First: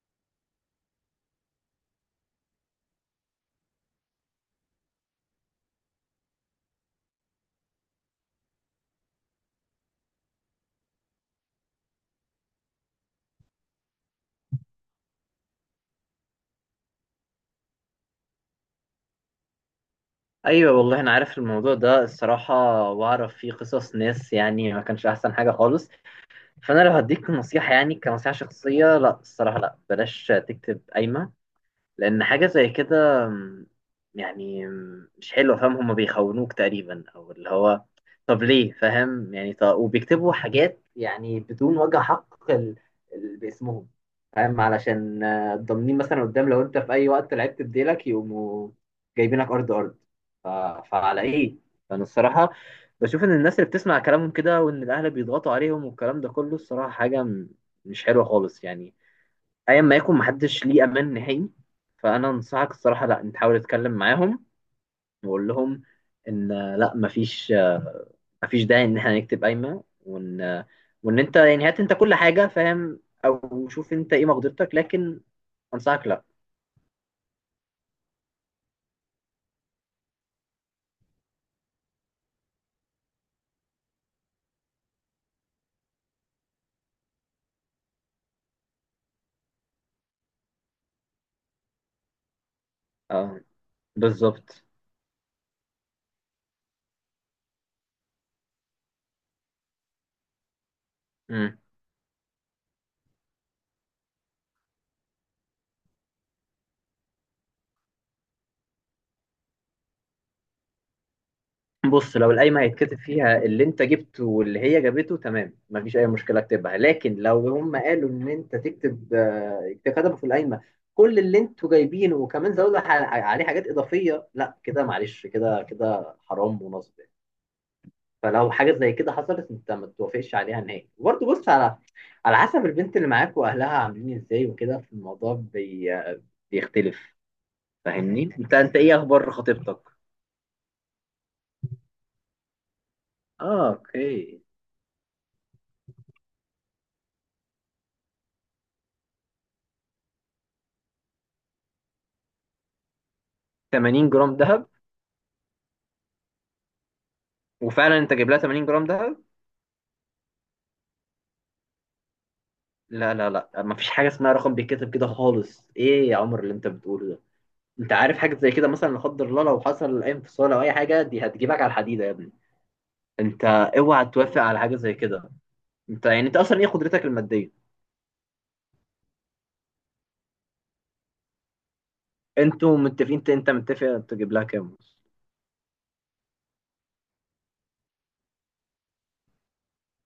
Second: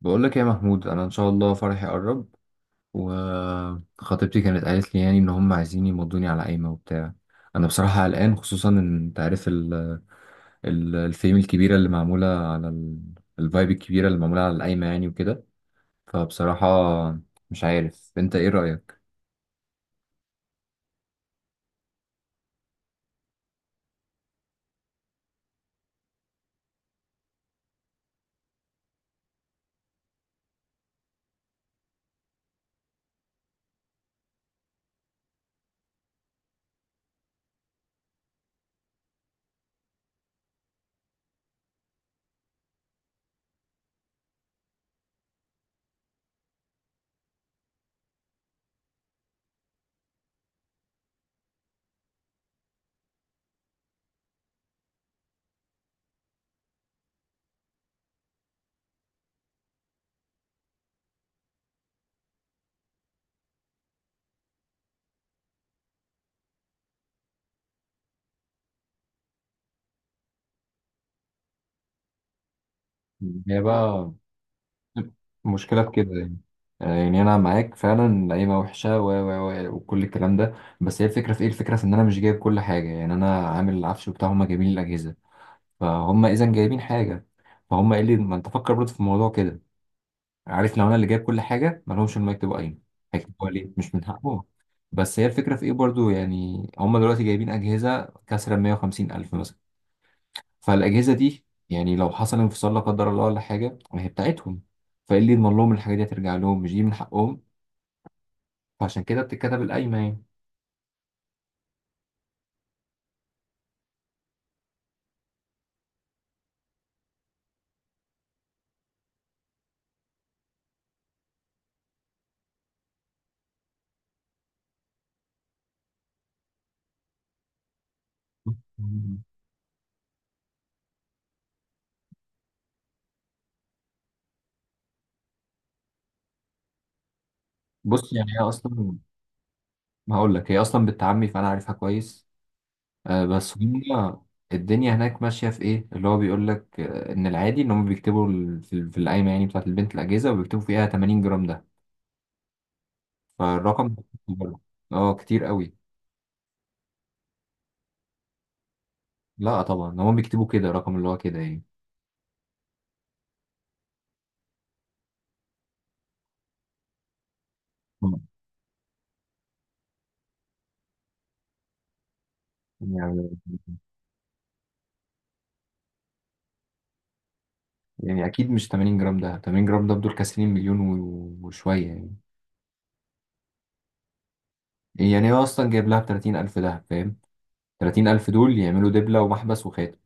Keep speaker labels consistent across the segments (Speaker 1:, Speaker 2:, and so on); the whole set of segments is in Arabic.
Speaker 1: بقول لك يا محمود، انا ان شاء الله فرحي قرب، وخطيبتي كانت قالت لي يعني ان هم عايزين يمضوني على قايمه وبتاع. انا بصراحه قلقان، خصوصا ان انت عارف الفيم الكبيره اللي معموله على الفايب الكبيره اللي معموله على القايمه يعني وكده. فبصراحه مش عارف انت ايه رايك؟
Speaker 2: ايوه والله انا عارف الموضوع ده الصراحه، واعرف فيه قصص ناس يعني ما كانش احسن حاجه خالص. فانا لو هديك نصيحه، يعني كنصيحه شخصيه، لا الصراحه لا، بلاش تكتب قايمه. لأن حاجة زي كده م، يعني م، مش حلوة، فاهم؟ هما بيخونوك تقريبا، أو اللي هو طب ليه؟ فاهم يعني؟ طب وبيكتبوا حاجات يعني بدون وجه حق باسمهم. فاهم؟ علشان ضامنين مثلا قدام لو أنت في أي وقت لعبت بديلك يقوموا جايبينك أرض أرض. ف... فعلى إيه؟ فأنا الصراحة بشوف إن الناس اللي بتسمع كلامهم كده، وإن الأهل بيضغطوا عليهم والكلام ده كله، الصراحة حاجة مش حلوة خالص يعني. ايا ما يكون، محدش ليه امان نهائي. فانا انصحك الصراحه لا، انت حاول تتكلم معاهم وقول لهم ان آه، لا مفيش مفيش داعي ان احنا نكتب قايمه، وان وان انت يعني هات انت كل حاجه، فاهم؟
Speaker 1: هي
Speaker 2: او شوف
Speaker 1: بقى
Speaker 2: انت ايه مقدرتك، لكن
Speaker 1: المشكلة في
Speaker 2: انصحك
Speaker 1: كده
Speaker 2: لا.
Speaker 1: يعني. يعني أنا معاك فعلا، القايمة وحشة و و و وكل الكلام ده. بس هي الفكرة في إيه؟ الفكرة في إن أنا مش جايب كل حاجة، يعني أنا عامل العفش بتاع، هما جايبين الأجهزة. فهم اذا جايبين حاجه، فهم قال لي ما انت فكر برضه في الموضوع كده. عارف، لو انا اللي جايب كل حاجه ما لهمش انهم يكتبوا قايمه.
Speaker 2: اه،
Speaker 1: هيكتبوها ليه؟ مش من حقهم.
Speaker 2: بالظبط.
Speaker 1: بس هي الفكره في ايه برضه؟ يعني هم دلوقتي جايبين اجهزه كسر 150 الف مثلا. فالاجهزه دي يعني لو حصل انفصال لا قدر الله ولا حاجه، ما هي بتاعتهم. فايه اللي يضمن لهم الحاجه دي هترجع لهم؟ مش دي من حقهم؟ فعشان كده بتتكتب القايمه يعني.
Speaker 2: بص، لو القايمة هيتكتب فيها اللي انت جبته واللي هي جابته تمام، مفيش أي مشكلة، اكتبها. لكن لو هم قالوا إن انت تكتب كتبوا في القايمة كل اللي انتوا جايبينه، وكمان زودوا عليه حاجات إضافية، لا كده معلش، كده كده حرام ونصب يعني. فلو حاجة زي كده حصلت، انت ما توافقش عليها نهائي. وبرضه بص على على حسب البنت اللي معاك وأهلها عاملين ازاي وكده، في الموضوع بيختلف.
Speaker 1: بص
Speaker 2: فاهمني؟
Speaker 1: يعني هي
Speaker 2: انت
Speaker 1: اصلا،
Speaker 2: ايه أخبار خطيبتك؟
Speaker 1: ما هقول لك، هي اصلا بالتعمي فانا عارفها كويس. بس
Speaker 2: اه،
Speaker 1: هم
Speaker 2: اوكي.
Speaker 1: الدنيا هناك ماشية في إيه. اللي هو بيقول لك إن العادي إن هم بيكتبوا في القايمة يعني بتاعة البنت الأجهزة، وبيكتبوا فيها 80 جرام ده. فالرقم ده
Speaker 2: 80 جرام
Speaker 1: كتير برضه.
Speaker 2: دهب؟
Speaker 1: أه كتير قوي.
Speaker 2: وفعلا انت جايب لها 80 جرام دهب؟
Speaker 1: لا طبعا، هم بيكتبوا كده رقم اللي هو كده يعني.
Speaker 2: لا، مفيش حاجه اسمها رقم بيتكتب كده خالص. ايه يا عمر اللي انت بتقوله ده؟ انت عارف
Speaker 1: مم.
Speaker 2: حاجه زي كده مثلا، لا قدر الله لو حصل اي انفصال او اي حاجه، دي هتجيبك على الحديده يا ابني.
Speaker 1: يعني
Speaker 2: انت اوعى توافق على حاجه زي كده. انت يعني انت اصلا ايه قدرتك الماديه؟
Speaker 1: يعني أكيد مش 80 جرام، ده 80 جرام ده بدول كاسرين مليون و- وشوية يعني.
Speaker 2: انتوا متفقين؟ انت متفق تجيب لها كام؟
Speaker 1: يعني هو أصلا جايب لها ب 30 ألف ده فاهم. 30 ألف دول يعملوا دبلة ومحبس وخاتم،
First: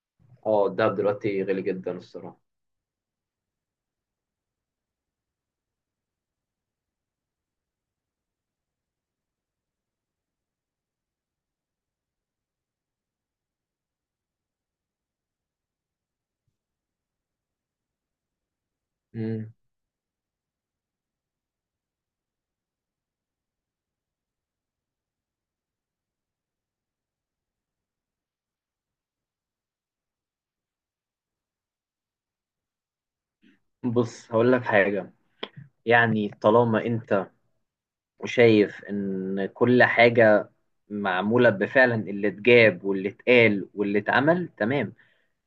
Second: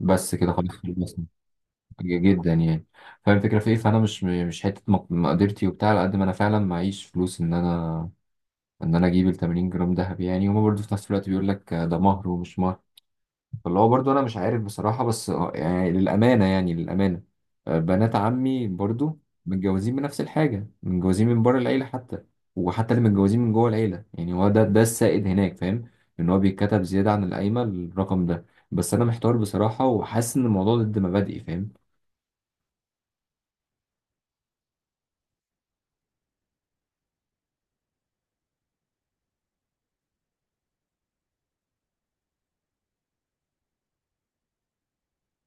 Speaker 1: بس كده
Speaker 2: اه
Speaker 1: خلاص.
Speaker 2: الدهب دلوقتي غالي جدا الصراحه.
Speaker 1: جدا يعني. فاهم الفكره في ايه. فانا مش حته مقدرتي وبتاع، على قد ما انا فعلا معيش فلوس ان انا انا اجيب ال 80 جرام ذهب. يعني هما برضو في نفس الوقت بيقول لك ده مهر ومش مهر. فاللي هو برضو انا مش عارف بصراحه. بس يعني للامانه، يعني للامانه، بنات عمي برضو
Speaker 2: مم.
Speaker 1: متجوزين بنفس الحاجه، متجوزين من بره العيله حتى، وحتى اللي متجوزين من جوه العيله. يعني هو ده السائد هناك فاهم. ان هو بيتكتب زياده عن القايمه الرقم ده. بس انا محتار بصراحه، وحاسس ان الموضوع ضد مبادئي فاهم.
Speaker 2: بص هقول لك حاجه، يعني طالما انت شايف ان كل حاجة معمولة بفعلا، اللي اتجاب واللي اتقال واللي اتعمل تمام.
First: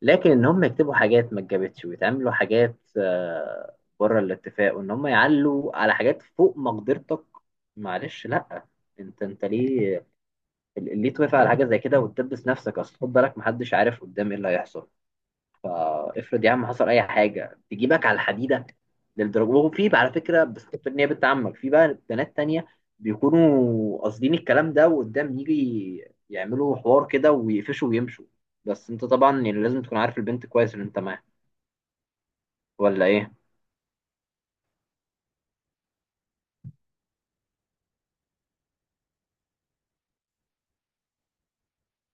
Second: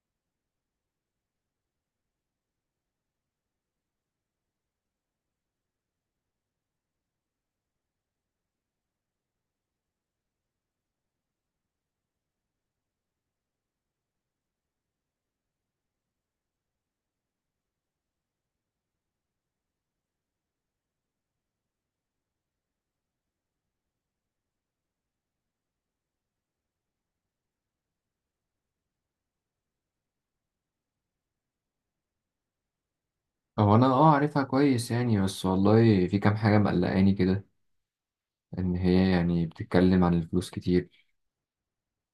Speaker 2: لكن ان هم يكتبوا حاجات ما اتجابتش، ويتعملوا حاجات بره الاتفاق، وان هم يعلوا على حاجات فوق مقدرتك، معلش لا. انت ليه، ليه توافق على حاجة زي كده وتدبس نفسك؟ اصل خد بالك، محدش عارف قدام ايه اللي هيحصل. افرض يا عم حصل اي حاجه تجيبك على الحديده، للدرجه. وفي بقى على فكره، بس ان هي بنت عمك، في بقى بنات تانية بيكونوا قاصدين الكلام ده وقدام يجي يعملوا حوار كده ويقفشوا ويمشوا. بس انت طبعا يعني لازم تكون عارف البنت كويس اللي انت معاها، ولا ايه؟
Speaker 1: هو انا اه عارفها كويس يعني، بس والله في كام حاجه مقلقاني كده. ان هي يعني بتتكلم عن الفلوس كتير،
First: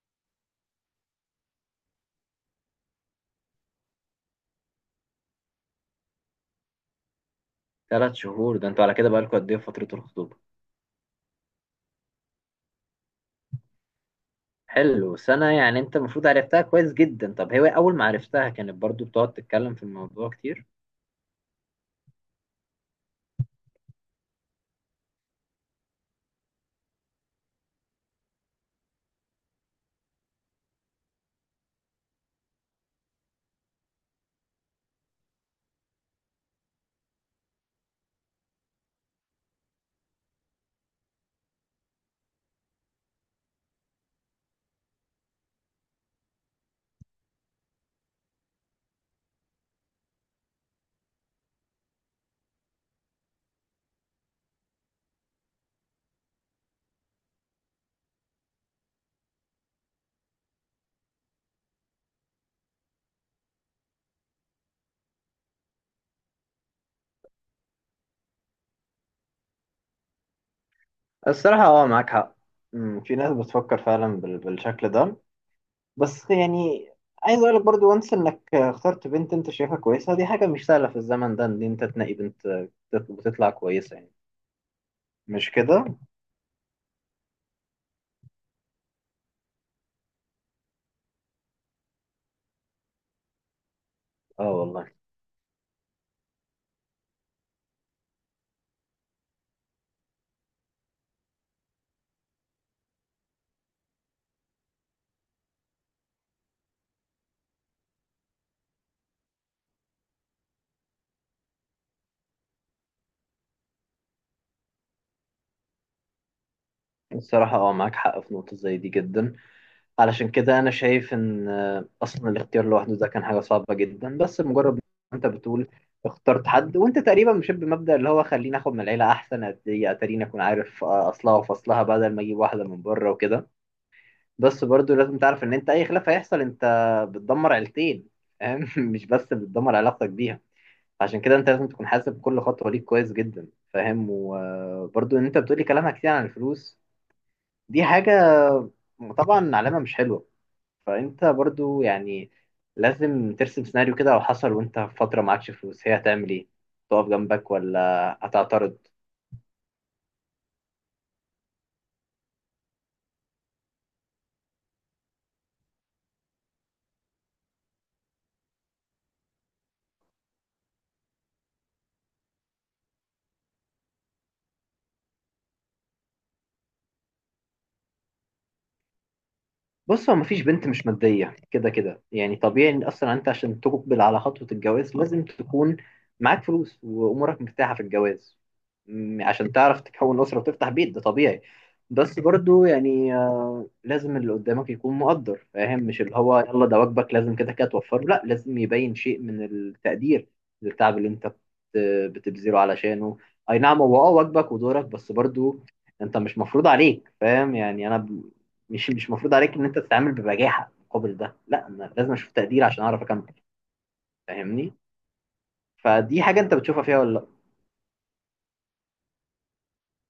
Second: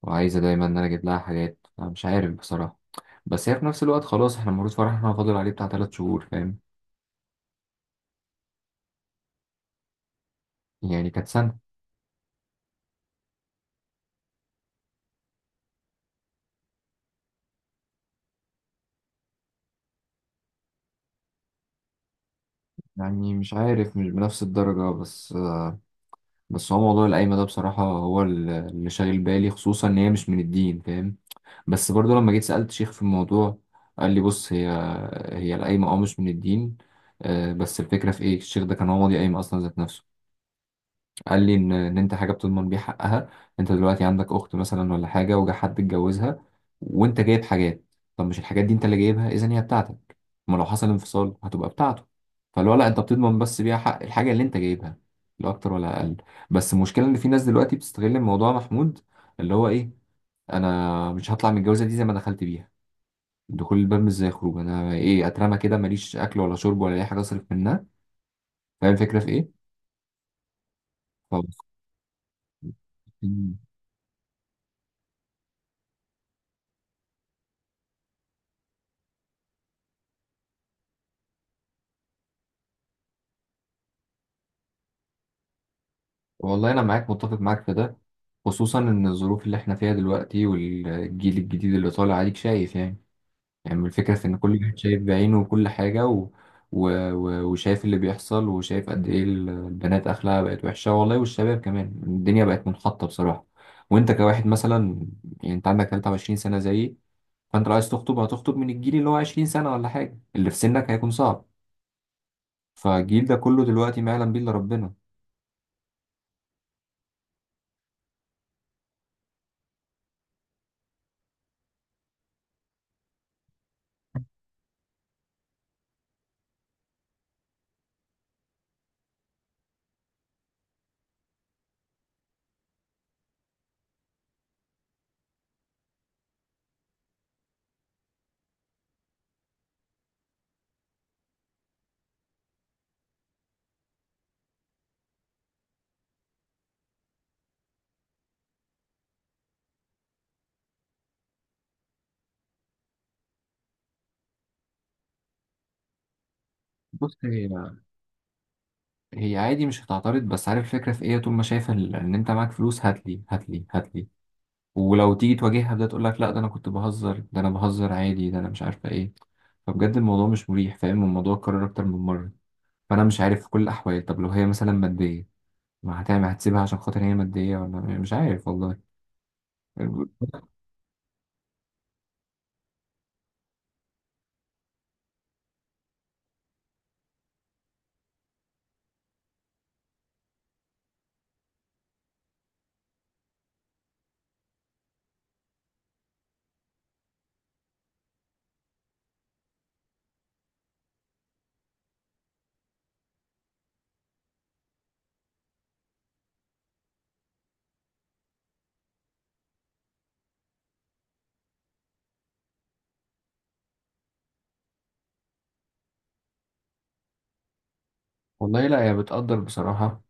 Speaker 1: وعايزه دايما ان انا اجيب لها حاجات. انا مش عارف بصراحه. بس هي في نفس الوقت خلاص، احنا المفروض فرحنا فاضل عليه بتاع تلات شهور فاهم.
Speaker 2: ثلاث شهور؟ ده انتوا على كده بقالكوا قد ايه في فتره الخطوبه؟
Speaker 1: يعني كانت سنه.
Speaker 2: حلو، سنه يعني انت المفروض عرفتها كويس جدا. طب هي اول ما عرفتها كانت برضو بتقعد تتكلم في الموضوع كتير؟
Speaker 1: يعني مش عارف، مش بنفس الدرجه. بس هو موضوع القايمه ده بصراحه هو اللي شاغل بالي، خصوصا ان هي مش من الدين فاهم. بس برضو لما جيت سألت شيخ في الموضوع، قال لي بص، هي القايمة اه مش من الدين. بس الفكرة في ايه؟ الشيخ ده كان هو ماضي قايمة اصلا ذات نفسه. قال لي ان انت حاجة بتضمن بيه حقها. انت دلوقتي عندك اخت مثلا ولا حاجة، وجا حد اتجوزها، وانت جايب حاجات. طب مش الحاجات دي انت اللي جايبها؟ اذا هي بتاعتك. ما لو حصل انفصال هتبقى بتاعته. فاللي هو لا، انت بتضمن بس بيها حق الحاجة اللي انت جايبها، لا اكتر ولا اقل. بس المشكلة ان في ناس دلوقتي بتستغل الموضوع محمود. اللي هو ايه؟ انا مش هطلع من الجوازة دي زي ما دخلت بيها. دخول الباب مش زي الخروج. انا ايه اترمى كده، ماليش اكل ولا شرب ولا اي حاجه اصرف منها؟ فاهم الفكره في ايه. خلاص.
Speaker 2: الصراحة اه، معاك حق. مم، في ناس
Speaker 1: مم.
Speaker 2: بتفكر فعلا بالشكل ده. بس يعني عايز اقول لك برضو، وانس انك اخترت بنت انت شايفها كويسه، دي حاجه مش سهله في الزمن ده ان انت تنقي بنت بتطلع كويسه يعني، مش كده؟
Speaker 1: والله انا معاك، متفق معاك في ده. خصوصا ان الظروف اللي احنا فيها دلوقتي، والجيل الجديد اللي طالع عليك شايف يعني الفكره في ان
Speaker 2: اه
Speaker 1: كل واحد
Speaker 2: والله.
Speaker 1: شايف بعينه وكل حاجه، و... و... و... وشايف اللي بيحصل، وشايف قد ايه البنات اخلاقها بقت وحشه والله، والشباب كمان الدنيا بقت منحطه بصراحه. وانت كواحد مثلا، يعني انت عندك 23 سنه زيي. فانت لو عايز تخطب، هتخطب من الجيل اللي هو 20 سنة ولا حاجة، اللي في سنك هيكون صعب. فالجيل ده كله دلوقتي ما يعلم بيه الا ربنا.
Speaker 2: الصراحه اه معاك حق في نقطه زي دي جدا. علشان كده انا شايف ان اصلا الاختيار لوحده ده كان حاجه صعبه جدا. بس مجرد ما انت بتقول اخترت حد، وانت تقريبا مشيت بمبدأ اللي هو خليني اخد من العيله احسن، اتاريني اكون عارف اصلها وفصلها بدل ما اجيب واحده من بره وكده. بس برضو لازم تعرف ان انت اي خلاف هيحصل، انت بتدمر عيلتين، فاهم؟ مش بس بتدمر علاقتك بيها. عشان كده انت لازم تكون حاسب كل خطوة ليك كويس جدا، فاهم؟ وبرضو ان انت بتقولي كلامها كتير عن الفلوس، دي حاجة طبعا علامة مش حلوة. فانت برضو يعني لازم ترسم سيناريو كده، لو حصل وانت في فترة معكش فلوس، هي هتعمل ايه؟ تقف
Speaker 1: بص، هي
Speaker 2: جنبك ولا هتعترض؟
Speaker 1: هي عادي مش هتعترض. بس عارف الفكرة في ايه؟ طول ما شايفة ان انت معاك فلوس، هاتلي هاتلي هاتلي. ولو تيجي تواجهها ده، تقول لك لا، ده انا كنت بهزر، ده انا بهزر عادي، ده انا مش عارفة ايه. فبجد الموضوع مش مريح فاهم. الموضوع اتكرر اكتر من مرة. فانا مش عارف، في كل الاحوال. طب لو هي مثلا مادية، ما هتعمل؟ هتسيبها عشان خاطر هي مادية؟ ولا مش عارف والله.
Speaker 2: بص، هو مفيش بنت مش مادية كده كده، يعني طبيعي. ان اصلا انت عشان تقبل على خطوة الجواز لازم تكون معاك فلوس وامورك مرتاحة في الجواز، عشان تعرف تكون أسرة وتفتح بيت، ده طبيعي. بس برضو يعني لازم اللي قدامك يكون مقدر، فاهم؟ مش اللي هو يلا ده واجبك لازم كده كده توفره، لا لازم يبين شيء من التقدير للتعب اللي انت بتبذله علشانه. اي نعم هو اه واجبك ودورك، بس برضو انت مش مفروض عليك، فاهم يعني؟ انا مش مفروض عليك ان انت تتعامل ببجاحه مقابل ده، لا انا لازم اشوف تقدير عشان اعرف اكمل. فاهمني؟ فدي حاجه انت بتشوفها فيها ولا لا؟
Speaker 1: والله لا، هي بتقدر بصراحة.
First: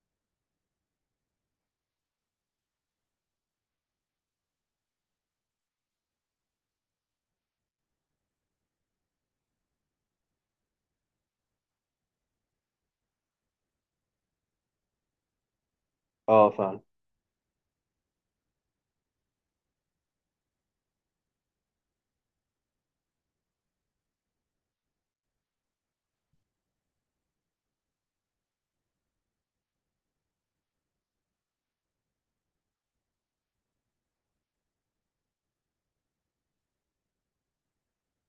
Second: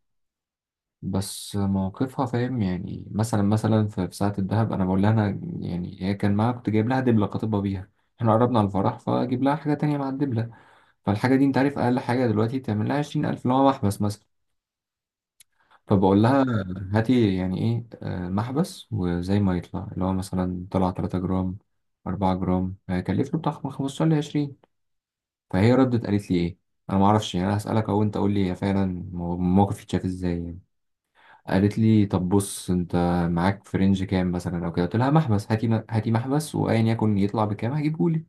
Speaker 1: بس موقفها فاهم يعني. مثلا في ساعة الدهب، أنا بقول لها أنا، يعني هي كان معاها، كنت جايب لها دبلة خاطبة بيها. إحنا قربنا على الفرح، فأجيب لها حاجة تانية مع الدبلة. فالحاجة دي أنت عارف أقل حاجة دلوقتي، تعمل لها عشرين ألف اللي هو محبس مثلا. فبقول لها
Speaker 2: اه فعلا.
Speaker 1: هاتي يعني إيه، محبس. وزي ما يطلع اللي هو مثلا طلع تلاتة جرام أربعة جرام، هيكلف له بتاع خمستاشر لعشرين. فهي ردت قالت لي إيه؟ أنا معرفش يعني. أنا هسألك أهو، أنت قول لي هي فعلا الموقف يتشاف إزاي يعني. قالت لي طب بص، انت معاك في رينج كام مثلا او كده. قلت لها محبس، هاتي هاتي محبس، وايا يكن يطلع بكام هجيبهولي.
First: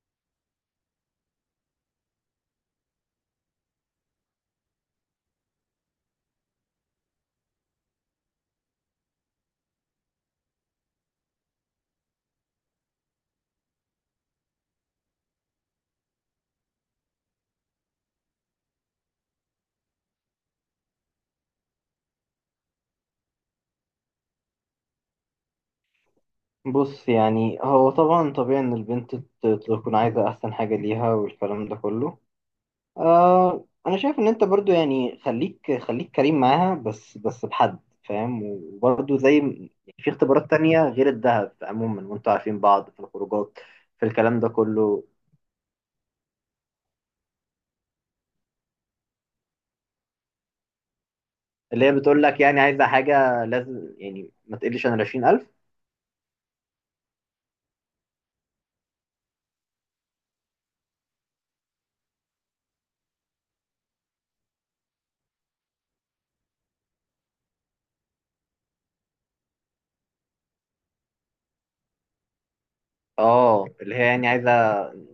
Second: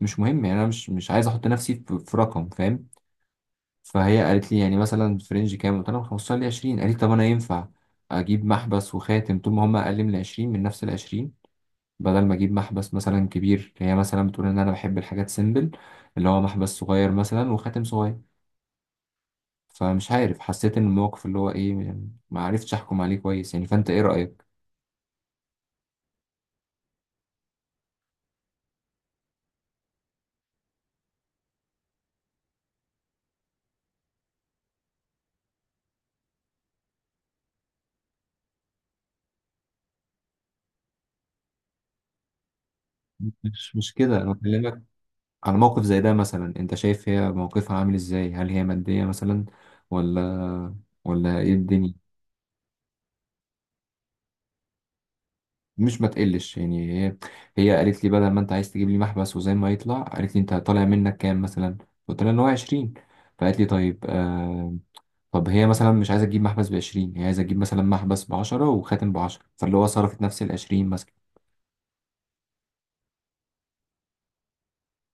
Speaker 1: مش مهم يعني، انا مش عايز احط نفسي في رقم فاهم. فهي قالت لي يعني مثلا في رينج كام؟ قلت لها من 15 ل 20. قالت لي طب انا ينفع اجيب محبس وخاتم طول ما هم اقل من 20، من نفس ال 20، بدل ما اجيب محبس مثلا كبير. هي مثلا بتقول ان انا بحب الحاجات سيمبل، اللي هو محبس صغير مثلا وخاتم صغير. فمش عارف، حسيت ان الموقف اللي هو ايه يعني، ما عرفتش احكم عليه كويس يعني. فانت ايه رأيك؟
Speaker 2: بص يعني هو طبعا طبيعي ان البنت تكون عايزه احسن حاجه ليها والكلام ده كله. آه انا شايف ان انت برضو يعني خليك كريم معاها، بس بحد، فاهم؟ وبرضو زي في اختبارات تانية غير الذهب عموما، وانتوا عارفين بعض في الخروجات،
Speaker 1: مش
Speaker 2: في
Speaker 1: كده انا
Speaker 2: الكلام ده
Speaker 1: بكلمك.
Speaker 2: كله.
Speaker 1: على موقف زي ده مثلا، انت شايف هي موقفها عامل ازاي؟ هل هي مادية مثلا ولا؟ ايه
Speaker 2: اللي هي
Speaker 1: الدنيا؟
Speaker 2: بتقول لك يعني عايزه حاجه لازم يعني ما تقلش عن 20,000؟
Speaker 1: مش ما تقلش يعني، هي قالت لي بدل ما انت عايز تجيب لي محبس وزي ما يطلع، قالت لي انت طالع منك كام مثلا؟ قلت لها ان هو 20. فقالت لي طيب طب هي مثلا مش عايزه تجيب محبس ب 20، هي عايزه تجيب مثلا محبس ب 10 وخاتم ب 10، فاللي هو صرفت نفس ال 20 مثلا.
Speaker 2: اه اللي هي يعني عايزه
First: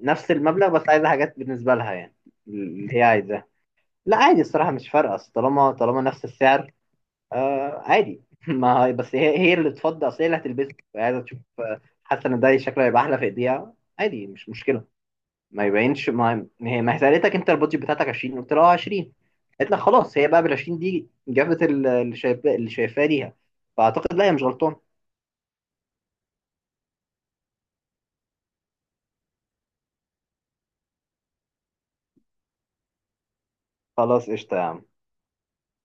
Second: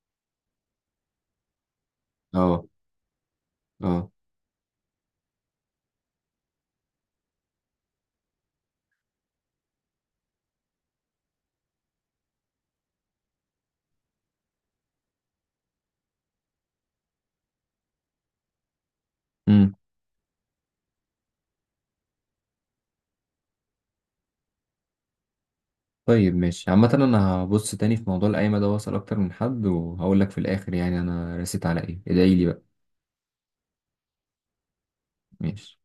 Speaker 2: نفس المبلغ بس عايزه حاجات بالنسبه لها يعني،
Speaker 1: اه.
Speaker 2: اللي هي عايزاه.
Speaker 1: اه.
Speaker 2: لا عادي الصراحه، مش فارقه، أصل طالما نفس السعر. آه عادي. ما هي- بس هي، هي اللي تفضل، اصل هي اللي هتلبسه، فهي عايزه تشوف، حاسه ان ده شكله هيبقى احلى في ايديها. عادي مش مشكله. ما يبينش، ما هي سالتك انت البادجت بتاعتك 20؟ قلت لها 20، قالت لك خلاص. هي بقى بال 20 دي جابت اللي شايفاه، اللي شايفاه ليها. فاعتقد لا هي مش غلطان.
Speaker 1: طيب ماشي. عامة أنا هبص تاني في موضوع القايمة ده، وأسأل أكتر من حد، وهقول لك في الآخر يعني أنا رسيت على إيه. ادعيلي بقى.
Speaker 2: خلاص قشطه يا عم.
Speaker 1: ماشي.